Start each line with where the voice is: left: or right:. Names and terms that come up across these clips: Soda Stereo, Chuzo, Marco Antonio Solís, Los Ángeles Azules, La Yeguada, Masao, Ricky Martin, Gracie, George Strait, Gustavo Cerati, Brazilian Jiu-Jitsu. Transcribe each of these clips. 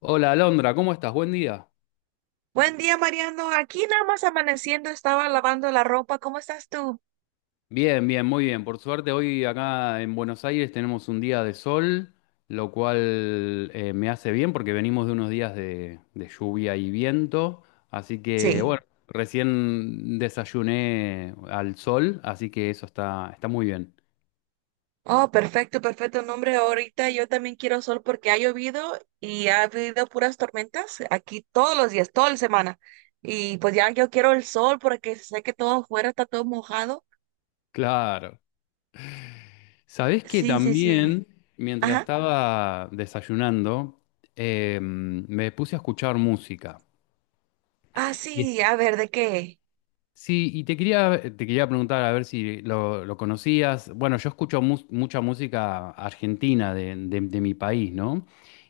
left: Hola Alondra, ¿cómo estás? Buen día.
right: Buen día, Mariano. Aquí nada más amaneciendo, estaba lavando la ropa. ¿Cómo estás tú?
left: Bien, bien, muy bien. Por suerte hoy acá en Buenos Aires tenemos un día de sol, lo cual me hace bien porque venimos de unos días de lluvia y viento. Así que
right: Sí.
left: bueno, recién desayuné al sol, así que eso está, está muy bien.
right: Oh, perfecto, perfecto. No, hombre, ahorita yo también quiero sol porque ha llovido y ha habido puras tormentas aquí todos los días, toda la semana. Y pues ya yo quiero el sol porque sé que todo afuera está todo mojado.
left: Claro. ¿Sabés que
right: Sí, sí, sí.
left: también, mientras
right: Ajá.
left: estaba desayunando, me puse a escuchar música?
right: Ah, sí, a ver, ¿de qué?
left: Sí, y te quería preguntar a ver si lo conocías. Bueno, yo escucho mucha música argentina de, de mi país, ¿no?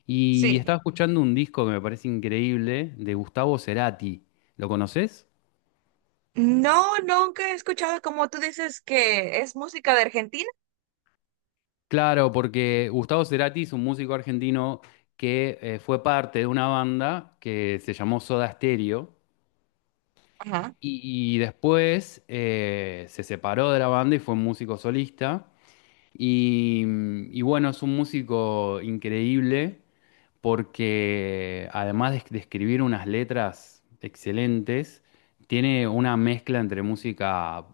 left: Y
right: Sí.
left: estaba escuchando un disco que me parece increíble de Gustavo Cerati. ¿Lo conoces?
right: No, nunca he escuchado como tú dices que es música de Argentina.
left: Claro, porque Gustavo Cerati es un músico argentino que fue parte de una banda que se llamó Soda Stereo
right: Ajá.
left: y después se separó de la banda y fue un músico solista. Y bueno, es un músico increíble porque además de escribir unas letras excelentes, tiene una mezcla entre música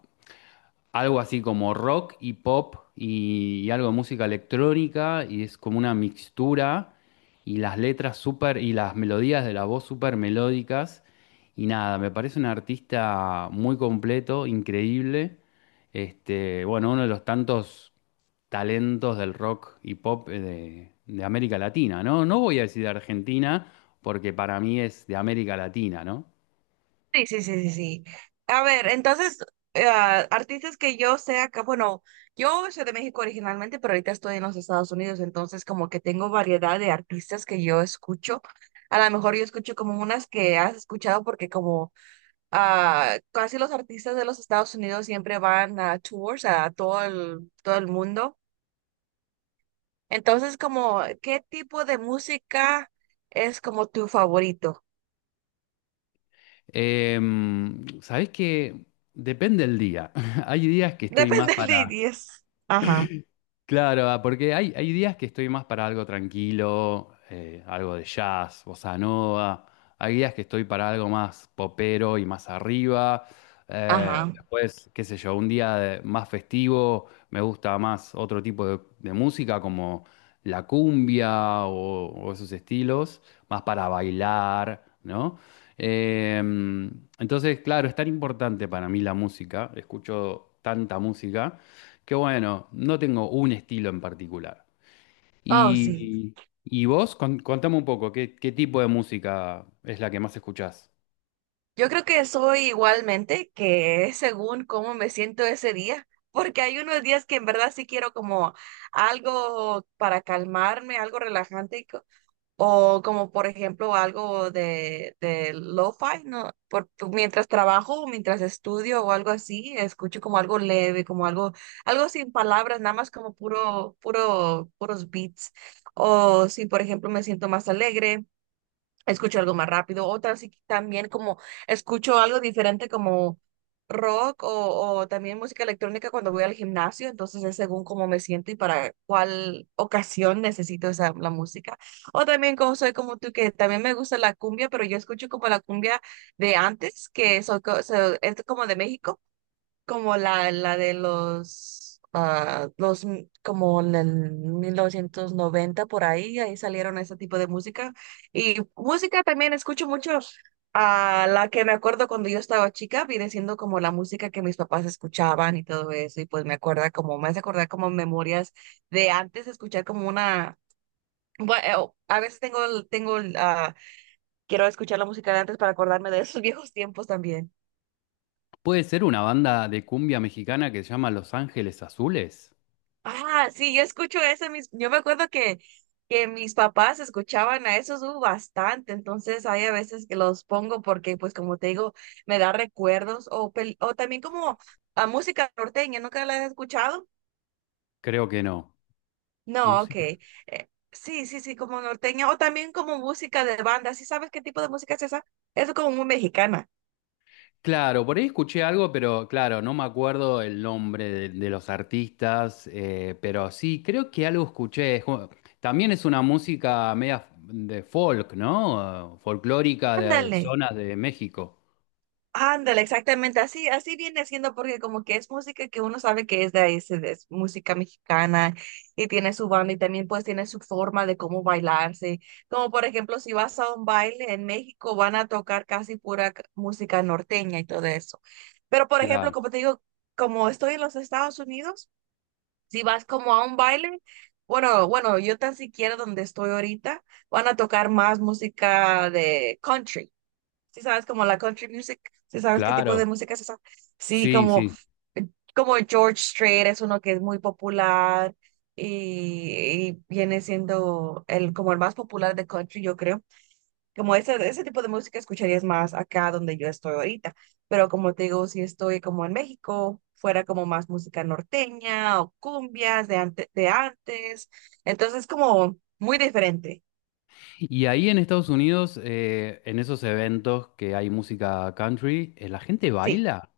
left: algo así como rock y pop y algo de música electrónica y es como una mixtura y las letras súper y las melodías de la voz súper melódicas y nada, me parece un artista muy completo, increíble. Este, bueno, uno de los tantos talentos del rock y pop de América Latina, ¿no? No voy a decir de Argentina porque para mí es de América Latina, ¿no?
right: Sí, sí, sí, sí, sí. A ver, entonces, eh, artistas que yo sé acá, bueno, yo soy de México originalmente, pero ahorita estoy en los Estados Unidos, entonces como que tengo variedad de artistas que yo escucho. A lo mejor yo escucho como unas que has escuchado porque como casi los artistas de los Estados Unidos siempre van a tours a todo el mundo. Entonces, como, ¿qué tipo de música es como tu favorito?
left: Sabés que depende del día. Hay días que estoy más
right: Depende del
left: para,
right: idioma. Ajá,
left: claro, porque hay días que estoy más para algo tranquilo, algo de jazz, bossa nova. Hay días que estoy para algo más popero y más arriba.
right: ajá.
left: Después, qué sé yo, un día más festivo, me gusta más otro tipo de música como la cumbia o esos estilos, más para bailar, ¿no? Em, entonces, claro, es tan importante para mí la música, escucho tanta música. Qué bueno, no tengo un estilo en particular.
right: Oh, sí.
left: ¿Y, y vos? Contame un poco, ¿qué, qué tipo de música es la que más escuchás?
right: Yo creo que soy igualmente, que es según cómo me siento ese día, porque hay unos días que en verdad sí quiero como algo para calmarme, algo relajante, o como por ejemplo algo de lo-fi, ¿no? Por, mientras trabajo, o mientras estudio o algo así, escucho como algo leve, como algo, algo sin palabras, nada más como puros beats. O si por ejemplo me siento más alegre escucho algo más rápido, otras sí también como escucho algo diferente como rock o también música electrónica cuando voy al gimnasio, entonces es según cómo me siento y para cuál ocasión necesito esa, la música. O también como soy como tú, que también me gusta la cumbia, pero yo escucho como la cumbia de antes, que soy, es como de México. Como la de los como en el 1990 por ahí, ahí salieron ese tipo de música. Y música también escucho mucho a la que me acuerdo cuando yo estaba chica, viene siendo como la música que mis papás escuchaban y todo eso. Y pues me acuerda como, me hace acordar como memorias de antes, escuchar como una, bueno, a veces quiero escuchar la música de antes para acordarme de esos viejos tiempos también.
left: ¿Puede ser una banda de cumbia mexicana que se llama Los Ángeles Azules?
right: Ah, sí, yo escucho eso. Mis, yo me acuerdo que mis papás escuchaban a esos bastante, entonces hay a veces que los pongo porque, pues como te digo, me da recuerdos o, o también como a música norteña, ¿nunca la has escuchado?
left: Creo que no.
right: No, ok.
left: Música.
right: Sí, sí, sí, como norteña o también como música de banda, ¿sí sabes qué tipo de música es esa? Es como muy mexicana.
left: Claro, por ahí escuché algo, pero claro, no me acuerdo el nombre de los artistas, pero sí, creo que algo escuché. Es como... También es una música media de folk, ¿no? Folclórica de
right: Ándale.
left: zonas de México.
right: Ándale, exactamente, así, así viene siendo porque como que es música que uno sabe que es de ahí, es música mexicana y tiene su banda y también pues tiene su forma de cómo bailarse. Como por ejemplo, si vas a un baile en México van a tocar casi pura música norteña y todo eso. Pero por ejemplo,
left: Claro.
right: como te digo, como estoy en los Estados Unidos, si vas como a un baile, bueno, bueno, yo tan siquiera donde estoy ahorita, van a tocar más música de country. Si sabes como la country music, si sabes qué tipo de
left: Claro,
right: música es esa. Sí,
left: sí,
right: como,
left: sí.
right: como George Strait es uno que es muy popular y viene siendo el, como el más popular de country, yo creo. Como ese tipo de música escucharías más acá donde yo estoy ahorita. Pero como te digo, si estoy como en México, fuera como más música norteña o cumbias de antes. Entonces como muy diferente.
left: ¿Y ahí en Estados Unidos, en esos eventos que hay música country, la gente
right: Sí.
left: baila?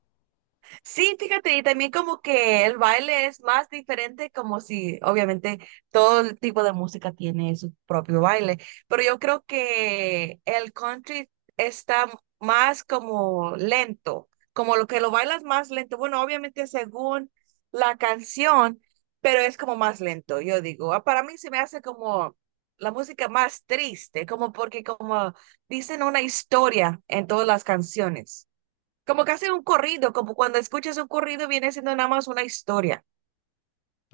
right: Sí, fíjate, y también como que el baile es más diferente, como si obviamente todo el tipo de música tiene su propio baile, pero yo creo que el country está más como lento, como lo que lo bailas más lento. Bueno, obviamente según la canción, pero es como más lento, yo digo. Para mí se me hace como la música más triste, como porque como dicen una historia en todas las canciones. Como que hace un corrido, como cuando escuchas un corrido viene siendo nada más una historia.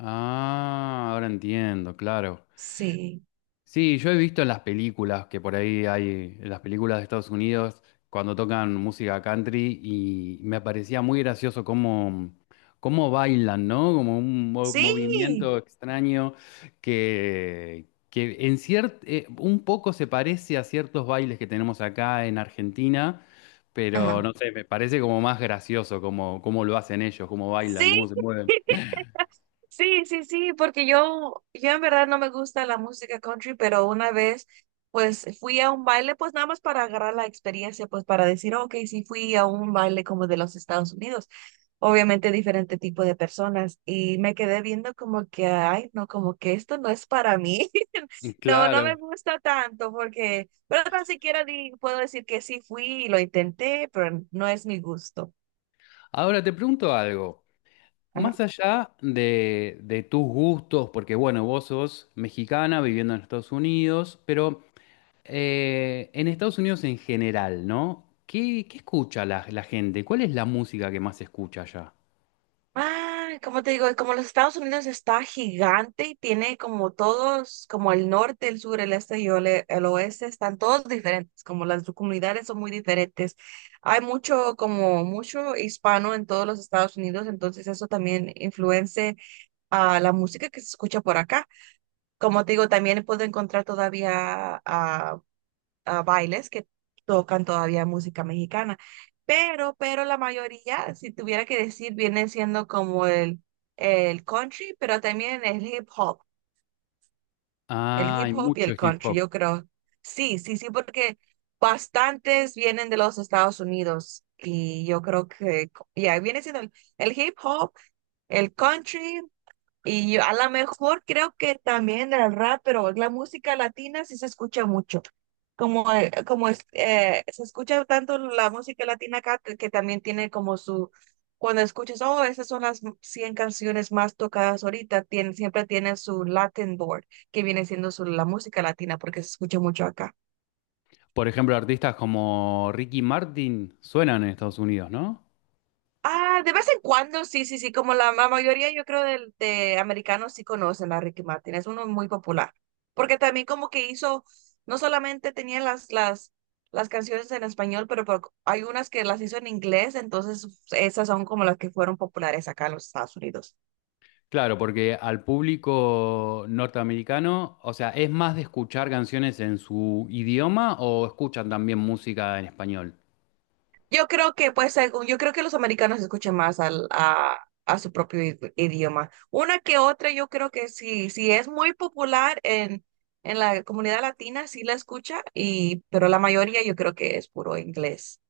left: Ah, ahora entiendo, claro.
right: Sí.
left: Sí, yo he visto en las películas que por ahí hay, en las películas de Estados Unidos, cuando tocan música country, y me parecía muy gracioso cómo, cómo bailan, ¿no? Como un
right: Sí.
left: movimiento extraño que en un poco se parece a ciertos bailes que tenemos acá en Argentina, pero
right: Ajá.
left: no sé, me parece como más gracioso cómo, cómo lo hacen ellos, cómo bailan,
right: Sí.
left: cómo se mueven.
right: Sí, sí, sí, porque yo en verdad no me gusta la música country, pero una vez pues fui a un baile, pues nada más para agarrar la experiencia, pues para decir, ok, sí fui a un baile como de los Estados Unidos, obviamente diferente tipo de personas, y me quedé viendo como que, ay, no, como que esto no es para mí, no, no me
left: Claro.
right: gusta tanto, porque, pero tan siquiera puedo decir que sí fui y lo intenté, pero no es mi gusto.
left: Ahora te pregunto algo. Más allá de tus gustos, porque bueno, vos sos mexicana viviendo en Estados Unidos, pero en Estados Unidos en general, ¿no? ¿Qué, qué escucha la, la gente? ¿Cuál es la música que más se escucha allá?
right: Ah, como te digo, como los Estados Unidos está gigante y tiene como todos, como el norte, el sur, el este y oeste, están todos diferentes, como las comunidades son muy diferentes. Hay mucho, como mucho hispano en todos los Estados Unidos, entonces eso también influencia a la música que se escucha por acá. Como te digo, también puedo encontrar todavía bailes que tocan todavía música mexicana. Pero la mayoría, si tuviera que decir, viene siendo como el country, pero también el hip hop,
left: Ah, hay
right: y
left: mucho
right: el
left: hip
right: country,
left: hop.
right: yo creo. Sí, sí, sí, porque bastantes vienen de los Estados Unidos y yo creo que ya viene siendo el hip hop, el country y yo, a lo mejor creo que también el rap, pero la música latina sí se escucha mucho. Como, como se escucha tanto la música latina acá que también tiene como su, cuando escuchas, oh, esas son las 100 canciones más tocadas ahorita, siempre tiene su Latin board, que viene siendo su, la música latina, porque se escucha mucho acá.
left: Por ejemplo, ¿artistas como Ricky Martin suenan en Estados Unidos, no?
right: Ah, de vez en cuando, sí, sí, sí, como la, mayoría yo creo de americanos sí conocen a Ricky Martin, es uno muy popular, porque también como que hizo, no solamente tenía las canciones en español, pero, hay unas que las hizo en inglés, entonces esas son como las que fueron populares acá en los Estados Unidos.
left: Claro, porque al público norteamericano, o sea, ¿es más de escuchar canciones en su idioma o escuchan también música en español?
right: Yo creo que, pues, según yo creo que los americanos escuchan más a su propio idioma. Una que otra, yo creo que sí, sí es muy popular en la comunidad latina, sí la escucha, y, pero la mayoría yo creo que es puro inglés.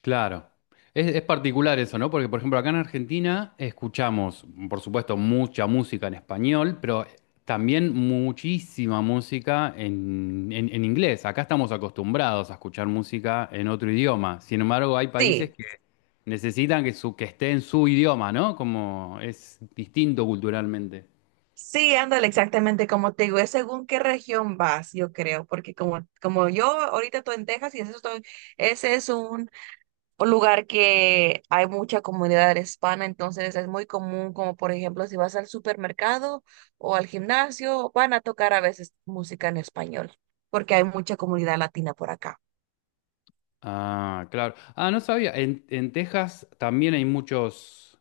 left: Claro. Es particular eso, ¿no? Porque, por ejemplo, acá en Argentina escuchamos, por supuesto, mucha música en español, pero también muchísima música en, en inglés. Acá estamos acostumbrados a escuchar música en otro idioma. Sin embargo, hay países
right: Sí,
left: que necesitan que, su, que esté en su idioma, ¿no? Como es distinto culturalmente.
right: sí, ándale, exactamente como te digo, es según qué región vas, yo creo, porque como yo ahorita estoy en Texas y ese, ese es un lugar que hay mucha comunidad hispana, entonces es muy común, como por ejemplo, si vas al supermercado o al gimnasio, van a tocar a veces música en español, porque hay mucha comunidad latina por acá.
left: Ah, claro. Ah, no sabía. En Texas también hay muchos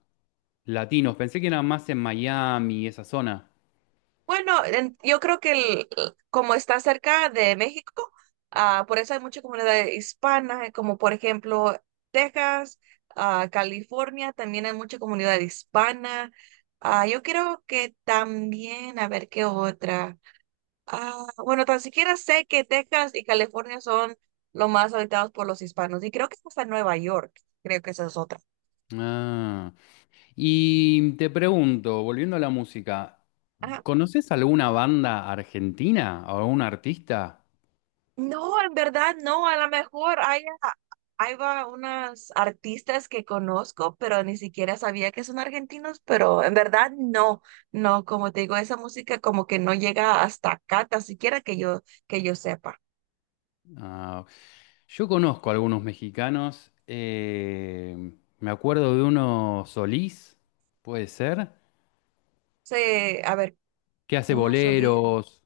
left: latinos. Pensé que era más en Miami, esa zona.
right: Bueno, yo creo que como está cerca de México, por eso hay mucha comunidad hispana, como por ejemplo Texas, California, también hay mucha comunidad hispana. Yo creo que también, a ver qué otra. Ah, bueno, tan siquiera sé que Texas y California son los más habitados por los hispanos y creo que hasta Nueva York, creo que esa es otra.
left: Ah, y te pregunto, volviendo a la música,
right: Ah,
left: ¿conoces alguna banda argentina o algún artista?
right: no, en verdad no, a lo mejor hay va unas artistas que conozco, pero ni siquiera sabía que son argentinos, pero en verdad no, no, como te digo, esa música como que no llega hasta acá, tan siquiera que yo sepa.
left: Ah, yo conozco algunos mexicanos. Me acuerdo de uno Solís, puede ser,
right: Sí, a ver,
left: que hace
right: uno solo.
left: boleros.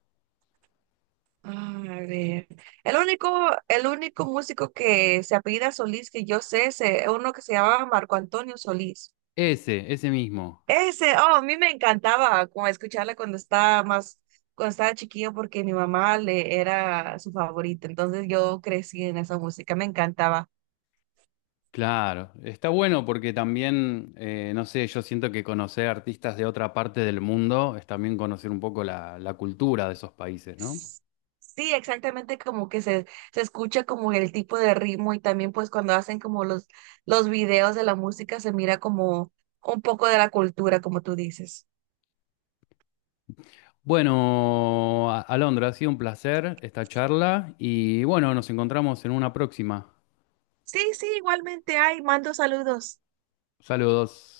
right: A ver, el único, el único músico que se apellida Solís que yo sé es uno que se llamaba Marco Antonio Solís.
left: Ese mismo.
right: Ese, oh, a mí me encantaba como escucharla cuando estaba chiquillo porque mi mamá le era su favorita. Entonces yo crecí en esa música, me encantaba.
left: Claro, está bueno porque también, no sé, yo siento que conocer artistas de otra parte del mundo es también conocer un poco la, la cultura de esos países, ¿no?
right: S- Sí, exactamente como que se escucha como el tipo de ritmo y también pues cuando hacen como los videos de la música se mira como un poco de la cultura, como tú dices.
left: Bueno, Alondra, ha sido un placer esta charla y bueno, nos encontramos en una próxima.
right: Sí, sí, igualmente hay, mando saludos.
left: Saludos.